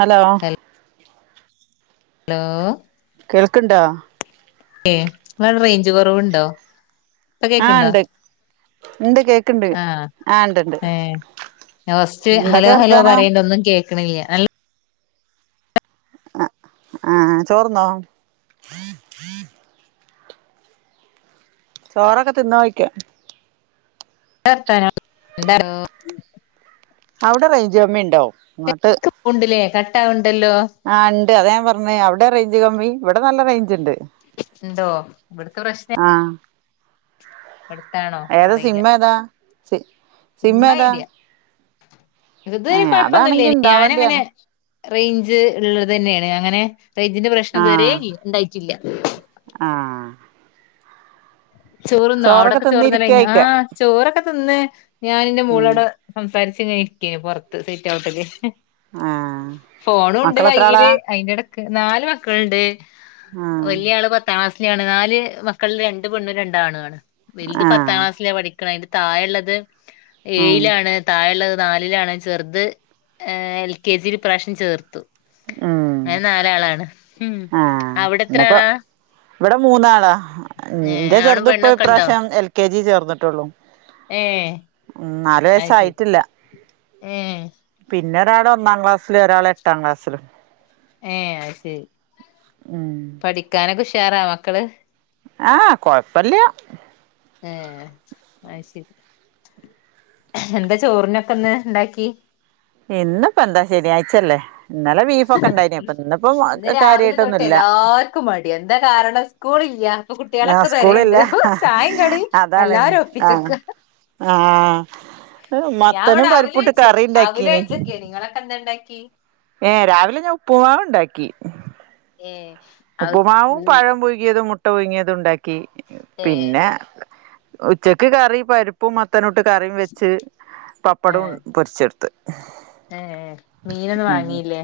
Hello hello കേൾക്ക്ണ്ടാ ഏ ങ്ങളവട റേഞ്ച് കൊറവുണ്ടോ ഇപ്പൊ ആഹ് കേക്ക്ണ്ടാ ഇണ്ട് ഇണ്ട് കേക്ക്ണ്ട് ആഹ് ഇണ്ട്ണ്ട് ലാസ്റ്റ് എന്തൊക്കെ ഹലോ ഹലോ വർത്താനം പറയിൺതൊന്നും കേക്ക്ണില്ല്യ നൽ അഹ് ആഹ് ചോറ്ന്നോ ചോറൊക്കെ തിന്നോ ഓയിക്ക്യാ ന്ത വർത്താനം എന്തർ അവിടെ റെയ്ഞ്ച് കമ്മി ഇണ്ടോ ശരിക്ക് പോണ്ട്ല്ലേ കട്ടാവണ്ട്ല്ലോ ആഹ് ഇണ്ട് അത ഞാൻ പറഞ്ഞേ അവിടെ റെയ്ഞ്ച് കമ്മി ഇവിടെ നല്ല റെയ്ഞ്ച്ണ്ട് ഇണ്ടോ ഇവിടത്തെ പ്രശ്നെ ആഹ് ഇവിടുത്തെയാണോ ഏതാ സിമ്മേതാ സി ഇമ്മ സിമ്മേതാ ഐഡിയ ഇത് വരെ അതാണെങ്കി കുഴപ്പൊന്നുല്ല്യേനി ഞാനങ്ങനെ ഇണ്ടാവേണ്ടിയാണ് റെയ്ഞ്ച് ഇള്ളതന്നേണ് അങ്ങനെ റെയ്ഞ്ചിന്റെ പ്രശ്നിതുവരേ ആഹ് ഇ ഇണ്ടായിട്ടില്ല്യ ആഹ് ചോറ്ന്നോ ചോറൊക്കെ അവിടൊക്കെ ചോറ്ന്നലേഞ്ഞാ തിന്നിരിക്കായിക്ക ആഹ് ചോറൊക്കെ തിന്ന് ഞാനെന്റെ ഉം മോളോടെ സംസാരിച്ച ഇങ്ങനെ ഇരിക്കന് പുറത്ത് സീറ്റ് ഔട്ടില് ആഹ് ഫോണുണ്ട് മക്കളെത്ര ആളാ കയ്യില് അയിന്റെടക്ക് നാല് മക്കളുണ്ട് ആഹ് വലിയ ആള് പത്താം ക്ലാസ്സിലാണ് നാല് മക്കൾ രണ്ട് പെണ്ണും രണ്ട് ആണുണ് വൽത് പത്താം ആഹ് ക്ലാസ്സില പഠിക്ക്‌ണെ അയിന്റെ താഴള്ളത് ഉം ഏഴിലാണ് തായെള്ളത് നാലിലാണ് ചെറുത് എൽ കെ ജിൽ ഈ പ്രാവശ്യം ചേർത്തു ഉം അങ്ങനെ നാലാളാണ് ഉ ആഹ് അവിടെ എത്ര ഇന്നിപ്പോ ആളാ? ഇവിടെ മൂന്നാളാ ഏ ഇന്റെ ആണും ചെറുത് ഇപ്പൊ ഈ പെണ്ണൊക്കെ ഉണ്ടോ പ്രാവശ്യം എൽ കെ ജി ചേർന്നിട്ടുള്ളു ഏ ഉം നാലു അത് വയസ്സ് ശരി ആയിട്ടില്ല ഏ പിന്നെ ഒരാൾ ഒന്നാം ക്ലാസ്സിലും ഒരാൾ എട്ടാം ക്ലാസ്സിലും ഏ അ ശരി ഉം പഠിക്കാനൊക്കെ ഉുഷാറാ മക്കള് ആഹ കുഴപ്പല്യ ഏ അത് ശരി എന്താ ചോറിനൊക്കെ ഇന്ന് ഉണ്ടാക്കി ഇന്നപ്പോ എന്താ ശരി ശനിയാഴ്ച അല്ലേ ഇന്നലെ ബീഫ് ഒക്കെണ്ടായിനി അപ്പ ഇന്നിപ്പോ കാര്യയിട്ടൊന്നുല്ല ക്കും മടിയ എന്താ കാരണം സ്കൂളില്യ പ്പ ആഹ് കുട്ടികളൊക്കെ പേരെണ്ട് സ്കൂളില്ല ചായ കടിയുംഎല്ലരും ഒപ്പിച്ചക്ക ആഹ മത്തനും ഇവിടെ അവില് പരിപ്പിട്ട് വെച്ചു കറി അവില് ഉണ്ടാക്കീന് വെച്ചെക്കെ നിങ്ങളൊക്കെ എന്തെണ്ടാക്കി ഏ രാവിലെ ഞാൻ ഉപ്പുമാവ് ഉണ്ടാക്കി ഏ ഉപ്പുമാവും പഴം പൊഴങ്ങിയതും മുട്ട പൊങ്ങിയതും ഉണ്ടാക്കി ഏഹ് പിന്നെ ഉച്ചക്ക് കറി പരിപ്പും മ തനുട്ട് കറിയും വെച്ച് പപ്പടവും പൊരിച്ചെടുത്ത് ഏ മീനൊന്നും ഉം വാങ്ങീല്ലേ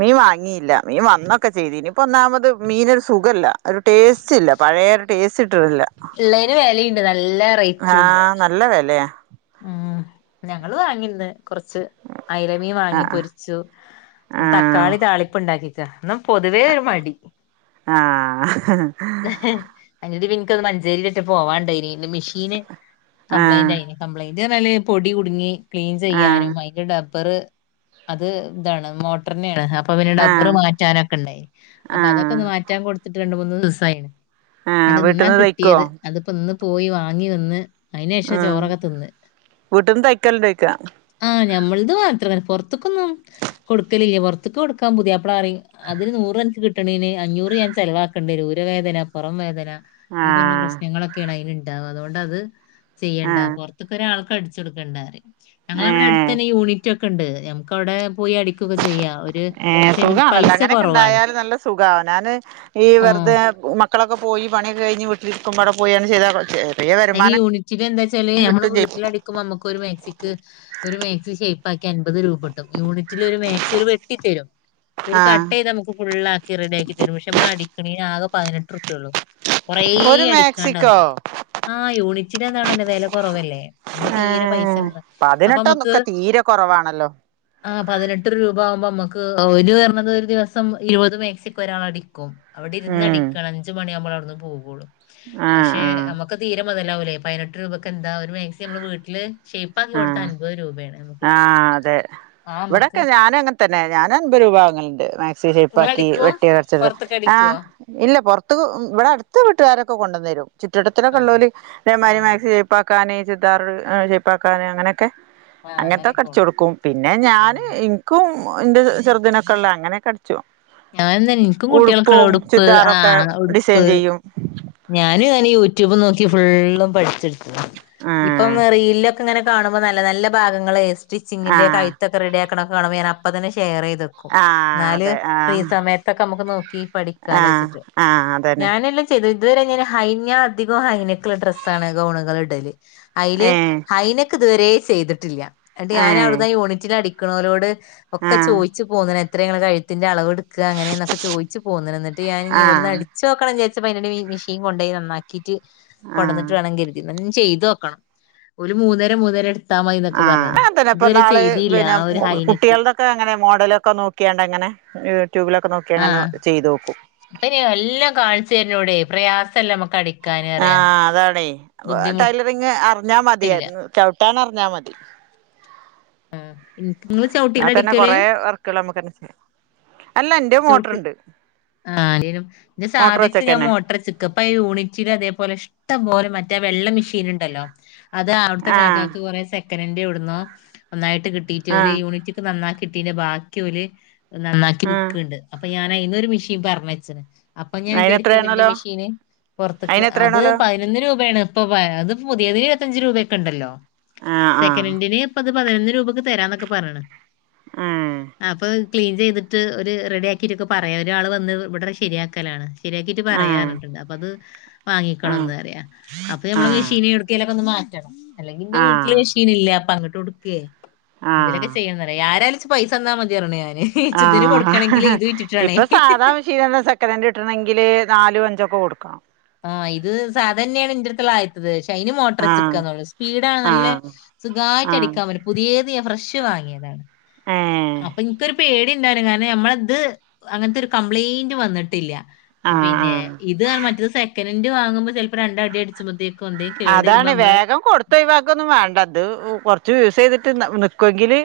മീൻ വാങ്ങിയില്ല മീൻ വന്നൊക്കെ ചെയ്തിനി ഇപ്പേ ഒന്നാമത് മീനൊരു സുഖല്ല ഒരു ടേസ്റ്റ് ഇല്ല പയെരു ടേസ്റ്റ് കിട്ണില്ല ള്ളയിന് വേലേണ്ട് നല്ല റേറ്റും ഉണ്ട് ആഹ് നല്ല വിലയാ ഉം ഞങ്ങൾ വാങ്ങിന്ന് കൊറച്ച് ഐലമീൻ വാങ്ങി ആഹ് പൊരി ചു ആഹ് തക്കാളി താളിപ് ഉണ്ടാക്കിക്ക ഇന്ന് പൊതുവേ ഒരു മടി ആഹ [unintelligible] മഞ്ചേരിയിലിട്ട് പോവാണ്ടായി മിഷീന് കംപ്ലയിന്റ് ആഹ് ആയിന് കംപ്ലൈന്റ് ന്നാർഞ്ഞാൽ പൊടി കുടുങ്ങി ക്ലീൻ ആഹ് ചെയ്യാനും ആ ന്റെ ഡബ്ബർ അത് ഇതാണ് മോട്ടറിനെയാണ് അപ്പൊ പിന്നെ ഡബ്ബർ ആഹ് മാറ്റാനൊക്കെ ഉണ്ടായി അപ്പൊ അതൊക്കെ ആഹ് ഒന്ന് മാറ്റാൻ കൊടുത്തിട്ട് രണ്ട മൂന്നന്ന് ദിവസമായിണ് ആഹ് അത് ഇന്ന വീട്ടിൽന്ന് തയ്ക്കുവോ കിട്ടിയത് അതിപ്പോ ഇന്ന് പോയി വാങ്ങി വന്ന് അതിനന് ശേഷം ചോറ് വീട്ടന്ന് തയ്ക്കലിണ്ടയ്ക്കാ ആഹ് ഞമ്മളത് മാത്രങ്ങനെ പുറത്തക്ക് ഒന്നും കൊടുക്കലില്ലേ പോർത്ത് കൊടുക്കാ പുതിയാപ്ലറിയു അതിന് നൂറ്നിക്ക് കി നൂറ് കിട്ടണേന് അഞ്ഞൂറ് ഞാൻ ചിലവാക്കേണ്ടിരും ഉരവേദന പുറം വേദന ഈ പറഞ്ഞ ആഹ് പ്രശ്നങ്ങളൊ കെണ് അതിന്ണ്ടാവ അതുകൊണ്ട് അത് ചെയ്യണ്ട ആഹ് പുറത്തൊക്ക ഒരാൾക്ക് അടിച്ച കൊടുക്കണ്ടറിയു ഞങ്ങളവിടെ ഏഹ് അടുത്തന്നെ യൂണിറ്റ് ഒക്കെ ഉണ്ട് നമുക്ക് അവിടെ പോയി അടി ഏ സുഖണല്ലോ അങ്ങനൊക്കെ കുറവാണ് ഉണ്ടായാല് നല്ല സുഖ അവനന് ഈ ആഹ് വെറുതെ മ ക്കളൊെക്ക് പോയി പണികെ കഴിഞ് വീട്ടിൽ ഇരുകുമ്പോൾ അടപ്പോയി അണ്ട് ചെയ്താൽ പറ്റുലെ അതിന് യൂണിറ്റില് എന്താ വച്ചാല്ഞമ്മള് ചെയ്യും വീട്ടിലടി കുമ്പോ അമ്മക് ഒരു മാസിക്ക് ഒരു മാക്സി ഷേപ്പ് ആക്കി അൻപത് രൂപ കിട്ടും യൂണി റ്റ്ല് ഒരുമക്ക്സി ഒര് വെട്ടി തരും ഒരു ആഹ് കട്ടയ്ത് നമുക്ക് ഫുള്ള ആക്കി റെഡി ആക്കി തരും പക്ഷെ നമ്മള് അടിക്കണേന് ആകെ പതിനെടട്ടുർപ്യെ ഉള്ളൂ കൊറേ ഒരു മാക്സിക്കോ അടിക്കാണ്ടാവൂലേ ആഹ യൂണിറ്റിൽ അതാണല്ലോ വില കുറവല്ലേ അപ്പൊ തീരെ പൈസ ഏഹ് ഉണ്ട അപ്പൊ അമ്മക് പതിനെട്ടൊന്നൊക്കെ തീരെ കുറവാണല്ലോ ആ പതിനെട്ടര രൂപ ആവുമ്പോ നമ്മുക്ക് ഒരു പറയണത് ഒരു ദിവസം ഇരുപത് മേക്സിക്കോ ഒരാൾ അടിക്കും അവിടെ ഇരുന്ന് ഉം അടിക്കണം അഞ്ച് മണിയാവുമ്പോൾ അവിടുന്ന് പോവള്ളൂ ആഹ് പക്ഷെ ആഹ് ഇക്ക് തീരെ മുതല്ലാവൂല്ലേ പതിനെട്ടര രൂപക്ക് എന്താ ഒരുമാക്സി നമ്മള് വീട്ടില് ഷേ്യ്പ്പ് ആക്കി കൊടുത്ത ആഹ് അൻപത് രൂപയാണ് നമ്മുക്ക് കിട്ട ആഹ് അതെ ആ നമ്മക്ക് ഇവിടൊക്കെ ഞാനും അങ്ങനെ തന്നെ ഞാൻ അൻപത് രൂപ വങ്ങലുണ്ട് മാക്സി നിങ്ങള് ഷേപ്പാക്കി അടിക്കും വെട്ടിയ കുറച്ചത് പുറത്തൊക്കെ ആ അടിക്കുവോ ഇല്ല പുറത്ത് ഇവിടെ അടുത്ത വീട്ടുകാരൊക്കെ കൊണ്ടുവന്ന് തരും ചുറ്റുവടത്തിലൊക്കെ ആഹ് ഉള്ളോര് ഇതേ മാതിരി ആഹ് മാക്സി തൈ- ഷേയ്പ്പാക്കാനെ ചുരിദാറ് ഷേയ്പ്പാക്കാന് അങ്ങനെയൊക്കെ ആഹ് അങ്ങനത്തൊക്കെ അങ്ങനെയൊക്കെ അടിച്ചു കൊടുക്കും പിന്നെ ഞാൻ കൊണ്ട് എനിക്കും എന്റെ ചെറുതിനൊക്കെ ഉള്ള അങ്ങനെ ഞാൻ തന്നെ എനിക്കും കുട്ടികൾക്കുള്ള ഉടുപ്പും ഉടുപ്പ് ആ ചുരിദാറൊക്കെ ഡിസൈൻ ഉടുപ്പ് ചെയ്യും ഞാനും ഞാന് യൂട്യൂബ് നോക്കി ഫുള്ളും പഠിച്ചെടുത്തത് ആഹ് ഇപ്പൊന്നും റീൽ ഇങ്ങനെ കാണുമ്പോ നല്ല നല്ല ഭാഗങ്ങള് സ്റ്റിച്ചിങ്ങിന്റെ ആഹ് കഴുത്തൊ- റെഡി ആക്കണക്കെ കാണുമ്പോ ഞാൻ അപ്പതന്നെ ഷെയർ ചെയ്ത് ഇടും ആഹ് എന്നാല് അതെ ഫ്രീ ആഹ് സമയത്തൊക്കെ നമ്മുക്ക് നോക്കി പഠിക്കാലൊ ആഹ് വച്ചിട്ട് ആഹ് അതന്നെ ഞാനല്ല ചെയ്ത ഇതുവരെ ഞാൻ ഹൈഞ്ഞ അധികം ഹൈനെക്കുള്ള ഡ്രസ്സണ് ഗൗണുകൾ ഇടല് അതില് ഏഹ് ഹൈനെക്ക് ഇതുവരെ ചെയ്തിട്ടില്ല എന്നിട്ട് ഞാൻ ഏഹ് അവിടുന്ന് യൂണിറ്റിൽ അടിക്കുന്നോരോട് അടിക്കുന്നവരോട് ഒക്കെ ആഹ് ചോയിച്ചു പോന്ന്ണ് എത്രയാണ് കഴുത്തിന്റെ അളവെടു- അങ്ങനെയന്നക്കെ ചോദിച്ച് പോന്നുണു എന്നിട്ട് ഞൻ ഇവിടുന്ന് ആഹ് അടിച്ച് നോക്കണം വിചാരിച്ചപ്പോ അതിൻ്റെ ഇടേല് മെഷീൻ കൊണ്ടയി നന്നാക്കി ക്കീട്ട് കൊടന്നിട്ട് ആഹ് വേണം കരുതി എന്ന ചെയ്ത് നോക്കണം ഒരു മൂന്നര മൂന്നര ത്താമായി എന്നൊക്കെ ആഹ് പറഞ്ഞണ് അങ്ങൻതന്നെ ഇതുവരെ ചെയ്തിയില്ല ആ ഒരു ഹൈനെറ്റ് ഒക്കെ അങ്ങനെ മോഡലൊക്കെ നോക്കിയാണ്ട അങ്ങനെ യൂട്യൂബിലൊക്കെ നോക്കി അങ്ങനെ ചെയ്ത് നോക്കും ഇപ്പം അയിന് എല്ലാം കാണിച്ചു തരുന്നൂടെ പ്രയാസം എല്ലാം നമ്മക്കടി ആ അതാണേ ടൈലറിങ് അറിഞ്ഞാ ട്ടില്ല മതിയായിരുന്നു ചവിട്ടാൻ അറിഞ്ഞാ മതി ആ എനിക്ക് നിങ്ങള് ചവിട്ട്യോണ്ടാ അടിക്കല് നമ്മുക്കുള്ള നമുക്കെന്നെ ചെയ്യാലോ അല്ല എന്റെ മോട്ടറുണ്ട് ആന്റെ [inaudible] സാധക്ക് ഞാൻ മോട്ടർച്ചി ഇപ്പൊ ഈ യൂണിറ്റില് അതേപോലെ ഇഷ്ടംപോലെ മറ്റേ വെള്ള മെഷീൻ ഉണ്ടല്ലോ അത് അവിടുത്തെ ആഹ് കാക്കക്ക് കുറെ സെക്കനൻ്റ് എവിടുന്നോ ഒന്നായിട്ട് കിട്ടീട്ട് ഓല് ആഹ് യൂണിറ്റ് നന്നാക്കിട്ത്തീൻ്റെ ബാക്കി ഓല് നന്നാക്കി ആഹ് വിക്കണ്ട് അപ്പൊ ഞാൻ അതിന്നൊരു മിഷീൻ [inaudible] അപ്പോ ഞാൻ വിജാരിക്കിണ്ട് എൻ്റെ അയിനെത്രേണോലോ മിഷിന് പൊറത്ത്ക്ക് അത് അയിനെത്രേണോലോ പതിനൊന്ന് രൂപയാണ് ഇപ്പൊ പഴേത് പുതിയതിനിരുപത്തഞ്ച് രൂപയൊക്കെ ഉണ്ടല്ലോ അ ആ സെക്കൻറിന് ഇപ്പത് പതിനൊന്ന് രൂപക്ക് തരാന്നൊക്കെ പറഞ്ണ് ഏഹ് അപ്പോ ക്ലീൻ ചെയ്തിട്ട് ഒരു റെഡി ആക്കിയിട്ടൊക്കെ പറയാം ഒരാൾ വന്ന് ഇവിടെ ശരിയാക്കലാണ് ശരിയാക്കിട്ട് ആഹ് പറയാറഞ് ണ്ട് അപ്പൊ അത് ആഹ് വാങ്ങിക്കണംന്ന് അറിയ അപ്പൊ നമ്മള് ആഹ് മെഷീൻ എടുക്കലൊക്കെ ഒന്ന് മാറ്റ- അല്ലെങ്കി എന്റെ വീട്ടില് ആഹ് മെഷീനില്ല അപ്പൊ അങ്ങോട്ട് കൊടുക്കയേ ആഹ് എന്തെങ്കിലൊക്കെ ചെയ്യാന്ന് പറ ആരാലും ഇക്ക് പൈസ തന്നാ മതി പറഞ്ഞ്ണ് ഞാന് ഇച്ച് ആ ഇതിന് അ കൊടുക്കണെങ്കില് ഇത് വിറ്റിട്ടാണേ. ഇപ്പൊ സാധാ മിഷീൻ തന്നെസെക്കനൻ്റ് കിട്ടണെങ്കില് നാലും അഞ്ചൊക്കെ കൊടുക്കണം ആ ഇത് സാധ തന്നെയാണ് ഇൻ്റെടത്ത് ആ- ത് ഷൈനി ആഹ് മോട്ടർച്ചക്കാനുള്ളു സ്പീഡാണ്ണ് നല്ല ആഹ് സുഖമായിട്ട് ആഹ് അടിക്കാൻ പറ്റും പുതിയത് ഞാൻ ഫ്രഷ് വാങ്ങിയതാണ് ഏ അപ്പൊ ഇനിക്കൊരു പേടി ഉണ്ടായിരുന്നു കാരണം ഞമ്മളത് അങ്ങനത്തെ ഒരു കംപ്ലൈയിന്റ് വന്നിട്ടില്ല ആഹ് പിന്നെ ആഹ് ഇത് മറ്റത് സെക്കനൻ്റ് വാങ്ങുമ്പോ ചിലപ്പോ രണ്ടടി അടി- ച്ചുമത്തേക്കും എന്തെങ്കിലും കേടുരുമ്പോ നമ്മള് ഇപ്പ ഒഴിവാക്കൊന്നും വേണ്ട ഇത് കൊറച്ച് യൂസ് ചെയ്തിട്ട് നിക്കുവെങ്കില്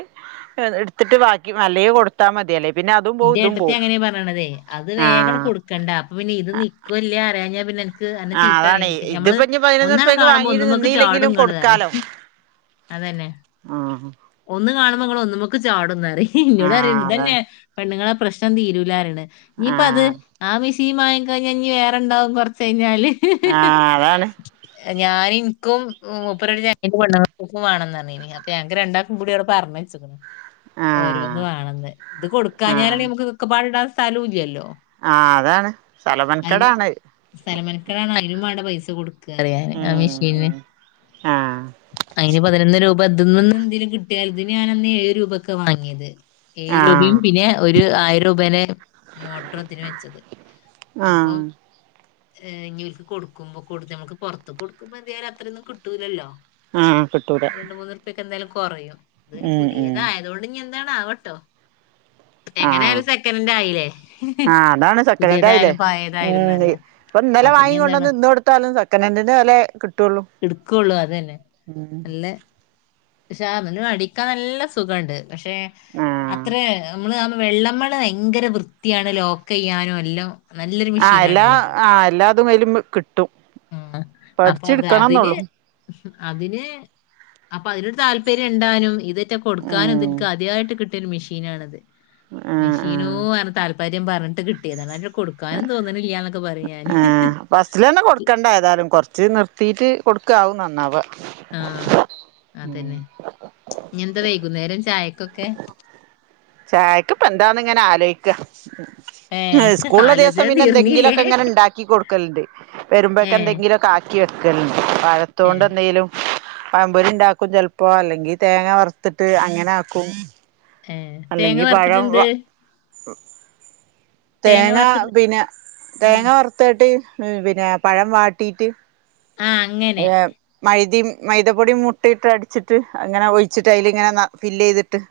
എടുത്തിട്ട് ബാക്കി അല്ലേൽ കൊടുത്താൽ മതിയല്ലേ പിന്നെ അതും പോവും ഇന്റെ ഇതും ഏട്ടത്തി പോവും അങ്ങനെയാ പറയണതേ അത് വേഗം ആഹ് കൊടുക്കണ്ട അപ്പൊ പിന്നെ ഇത് നിക്കുല്ലേ അറിയ ഞ്ഞാ പിന്നെ എന്നന്നെ ആഹ് അതാണ് ചീത്താറിയ നമ്മള് ഇതിപ്പോ ഇനി പതിനൊന്ന് ഒന്നാണ് റുപ്യക്ക് കാണുമ്പോ വാങ്ങീട്ട് ഒന്നുംമക്ക് നിന്നീല്ലെങ്കിലും ചാടങ്ങറി അതന്നെ ആഹ... ഒന്ന് കാണുമ്പോങ്ങൾ ഒന്നുമൊക്കെ ചാടുന്നറിയ ഇന്നോട് ആഹ് അറിയണ്ട് അതാണ് ഇതന്നെ. പെണ്ണുങ്ങളെ പ്രശ്നം തീരൂലാരാണ് നീയിപ്പ അത്- ആഹ് ആ മിഷീ മങ്ങം കഴിഞ്ഞഞ്ഞ്- വേറെണ്ടാവും കുറച്ച് കഴിഞ്ഞാല്- ആഹ അതാണ്. ഞാന ഇനിക്കുംപ്പടന്റെ പെണ്ണക്കും വേണംന്ന് പറഞ്ഞന് അപ്പോ ഞങ്ങക്ക് രണ്ടാം- കടിയോടെ പറഞ്ഞ വെച്ച ഓരോ- ആഹ് ന്ന് വേണെന്ന് ഇ കൊടുക്കാഞ്ഞാല- ആഹ് നമുക്ക് കക്ക പാട് ഇടാൻ സ്ഥലമ- ഇല്ലല്ലോ. ആ അതാണ്സലാമൻകേടാണ് അത്. സ്ഥലമനക്കടാണ് അനും അവിടെ- പൈസ കൊടുക്കുക അറിയാൻ, ഉം ആ മെഷീന്ന്. ഉം ആഹ് അതിന് പതിനൊ രൂപ- [unintelligible] ചെറുതിനു ഞൻന്ന് ഏഴ് രൂപ ഒക്കെ വാങ്ങിയത്. ഏഴ് രൂപയും ആഹ് പിന്നെ ഒരു ആയിരം രൂപേന- മോട്ടർത്തിന് വെച്ചത് അപ്പോ ആഹ് - ഇവക്ക് കൊടുക്കുമ്പോ, കൊടു- നമുക്ക് പുറത്ത് കൊടുക്കുമ്പോ- എന്താല അത്രൊന്നും കിട്ടൂല്ലല്ലോ? ഉം കട്ടൂലാ. ക്കെ എന്തായാലും കുറയും, അത് ഉം പുതിയതായതോണ്ട് ഇ- എന്തണവട്ടോ. ആഹ് എങ്ങനൊയാലും സെക്കൻറ് ആയില്ലേ. ആഹ് അതാണ് പുതിയതായാലും, പഴയതായിഎന്ന അറിയ. ഇപ്പ ഇന്നലെ വാങ്ങികൊണ്ട്വന്ന് ഇന്ന് കൊടുത്താലും സെക്കൻഡ ഹൻഡന്- എടുക്കുള്ളു അതു തന്നെ നല്ല. പക്ഷെ അതുമടിക്കാൻ നല്ല സുഖുണ്ട്, പക്ഷെ ആഹ് അത്ര നമ്മള് വെള്ളമ്മ- ഭയങ്കര വൃത്തിയാണ് ലോക്ക്- ചെയ്യാനും എല്ലാം. നല്ലൊരു ആ എല്ലാ മെഷീനാണുള്ളത് ആഹ് എല്ലാതും കയ്യിലും, കിട്ടും അപ്പൊ അത് പഠിച്ചെടുക്കണം അതിന് എന്നള്ളു. അതിന് അപ്പോ അതിനൊരു- താല്പര്യം ഉണ്ടാനും ഇതൊ- ഉം കൊക്കാനട്ട് കിട്ട ഒരു മെഷ്യനാണ് ഇത്. ആഹ് ആഹ് അ താല്പര്യം പറഞ്ഞിട്ട് കിട്ടിയത് കൊടുക്കാനും തോന്നുന്നില്ല. ആ ഫസ്റ്റില് തന്നെ കൊടുക്കണ്ട- ആഏതാലും കുറച്ച് നിർത്തിയിട്ട്- കൊടുക്കാവ നന്ന അവ. ആഹ അതന്നെ ഇനി എന്താ- വൈകുന്നേരം ചായക്കൊക്കെ. ചായക്ക്പ്പ എന്താന്ന് ഇങ്ങനെ- ആലോചിക്കുക. ഏ സ്കൂളിലള്ള ദിവസം ആലോചന പിന്നെ- തീർന്നില്ലേ എന്തെങ്കിലുമൊക്കെ ഇങ്ങനെ ഉണ്ടാക്കി കൊടുക്കലണ്ട്. ഏ വരുമ്പോഴക്കെ എന്തെങ്കിലും കാക്കി വെക്കലോ ഏ പഴത്തുകൊണ്ട്- എന്തേങ്കലും, പമ്പൊരി ഉണ്ടാക്കുംചലപ്പോ,, അല്ലെങ്കി തേങ്ങ വറുത്തിട്ട് അങ്ങനെ ആക്കും. ഏ തേങ്ങ അല്ലെങ്കി വറുത്തിട്ട പഴം എന്ത്? തേങ്ങ പിന്നെ, ആ തേങ്ങ വറ- മുത്തായിട്ട് പിന്നെ, പഴം വാട്ടിയിട്ട്. ആഹ... എ... മൈദ മൈദപ്പൊടിം മുട്ടിയിട്ട്- അടിച്ചിട്ട് അങ്ങനെ ഒഴിച്ചിട്ട്, അതില ഇങ്ങനെ ഫില് ചെയ്തിട്ട്. [inaudible]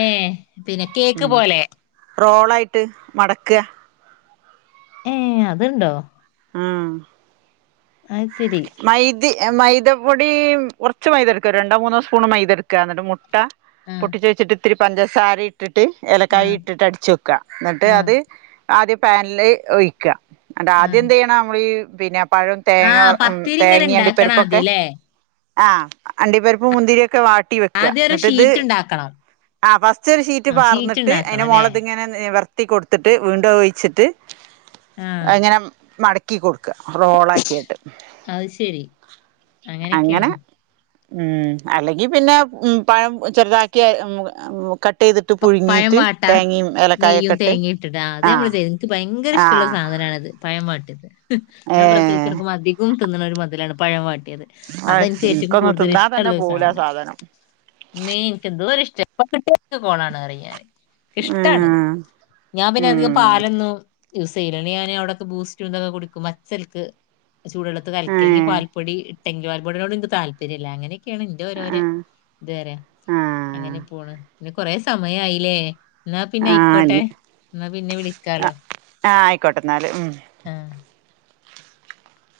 ഏ പിന്നെ കേക്ക് ഉം പോലെ. റോളായിട്ട് മടക്കുക. ഏ അതുണ്ടോ? ആഹ... അ ശരി... മൈദ മൈദപ്പൊടി, കുറച്ച് മൈദ എടുക്കുക, രണ്ടോ മൂന്നോ സ്പൂൺ- മൈദ എടുക്കുക എന്നിട്ട് മുട്ട- ആ പൊട്ടിച്വെച്ചിട്ട്ത്തിരി പഞ്ചസാരിം - ഇട്ടിട്ട് ആ ഇലക്കായി ഇട്ടിട്ട് അടിച്ച് വയ്ക്കുക, എന്നിട്ട് ആ അത് ആദ്യം പാനിൽ ഒഴിക്കുക. ഹാ ആ ആദ്യം എന്ത് ചെയ്യണാ, നമ്മളീ പിന്നെ പഴം, ആ തേങ്ങ, പത്തിരി ഇങ്ങനെ തേങ്ങണ്ട ഉണ്ടാക്കണം ആദ്യം പരിപ്പൊക്കെ- അല്ലേ ആ അണ്ടി പരപ്പ് മുന്തിരി ഒക്കെ വാട്ടി വെക്കുക, ആദ്യം ഒരു എന്നിട്ട് ഷീറ്റ് ഇത്- ഉണ്ടാക്കണം ആ ഫസ്റ്റ് ഒരു ഷീറ്റ് ആ പാർന്നിട്ട് ഉണ്ടാക്കണം അതിന്റെ അല്ലേ മുകളിതിങ്ങനെ- മടക്കി കൊടുത്തിട്ട് വീണ്ടും ഒഴിച്ചിട്ട് ആ അതാങ്ങനെ മട- ക്കി കൊടുക്ക്വ. റോളാക്യാട്ട് അത്ശരി അങ്ങനെക്കേണ് അങ്ങനെ ഉം അല്ലെങ്കിൽ പിന്നെ പഴം ചെറുതാക്കി അരി ഉം കട് ട്ടെയ്തിട്ട് പ- പഴം പുഴുങ്ങിയിട്ട് വാട്ട തേങ്ങയും ഏലക്കായൊക്കെ ട്ട് ആഹ് ക്ക് ഭയങ്കര ഇഷ്ടള്ള ആഹ് സാധനാണത്. പയം വാട്ടിയത്, ഞാൻ ഏഹ് പ്രസവിച്ചട്ക്കുമ്പോ അധികും തിന്ന്ണൊര് മൊതലാണ് പഴം വാട്ടിയത്. അഹ് അതൻക്ക് ഏറ്റവും ഇൻക്കൊന്നും കൂടുതൽ തിന്നാൻ തന്നെ ഇഷ്ടള്ളൊരു പോവൂല ആ സാധനം മ്മേ ഇൻക്കെന്തോരു ഇഷ്ട, ഇപ്പ കിട്ടിയാലും ഇന്ക് കോളാണ് റ്യും ഞാന്, ക്കിഷ്ടാണത് ആഹ് ഞാ പിന്നെ അധികം ഉം പാലൊന്നും യൂസിയില്ല ഞാൻ അവടെക്കെ ബൂസ്റ്റ്ന്തൊക്കെ കുടിക്കും [unintelligible] ചൂടുവെള്ളത്തിൽ കലക്കി അല്ലെങ്കി ഏഹ് പാൽപ്പൊടി ഇട്ടെങ്കി പാൽ പൊടിനോട് ഇന്ക് താല്പര്യല്ല അങ്ങനെ ക്കേണ് ന്റോരോരെ ആഹ് ത്റ്യ. അങ്ങനെ ആഹ് പോണ്, പിന്നെ കൊറെ സമയായിലേ ന്നാ പിന്നെ ഐക്കോട്ടെ, ആഹ് ന്നാ പിന്നെ വിളിക്കാലോ ആഹ് ഐക്കോട്ടെന്നാല് ഉം ആഹ്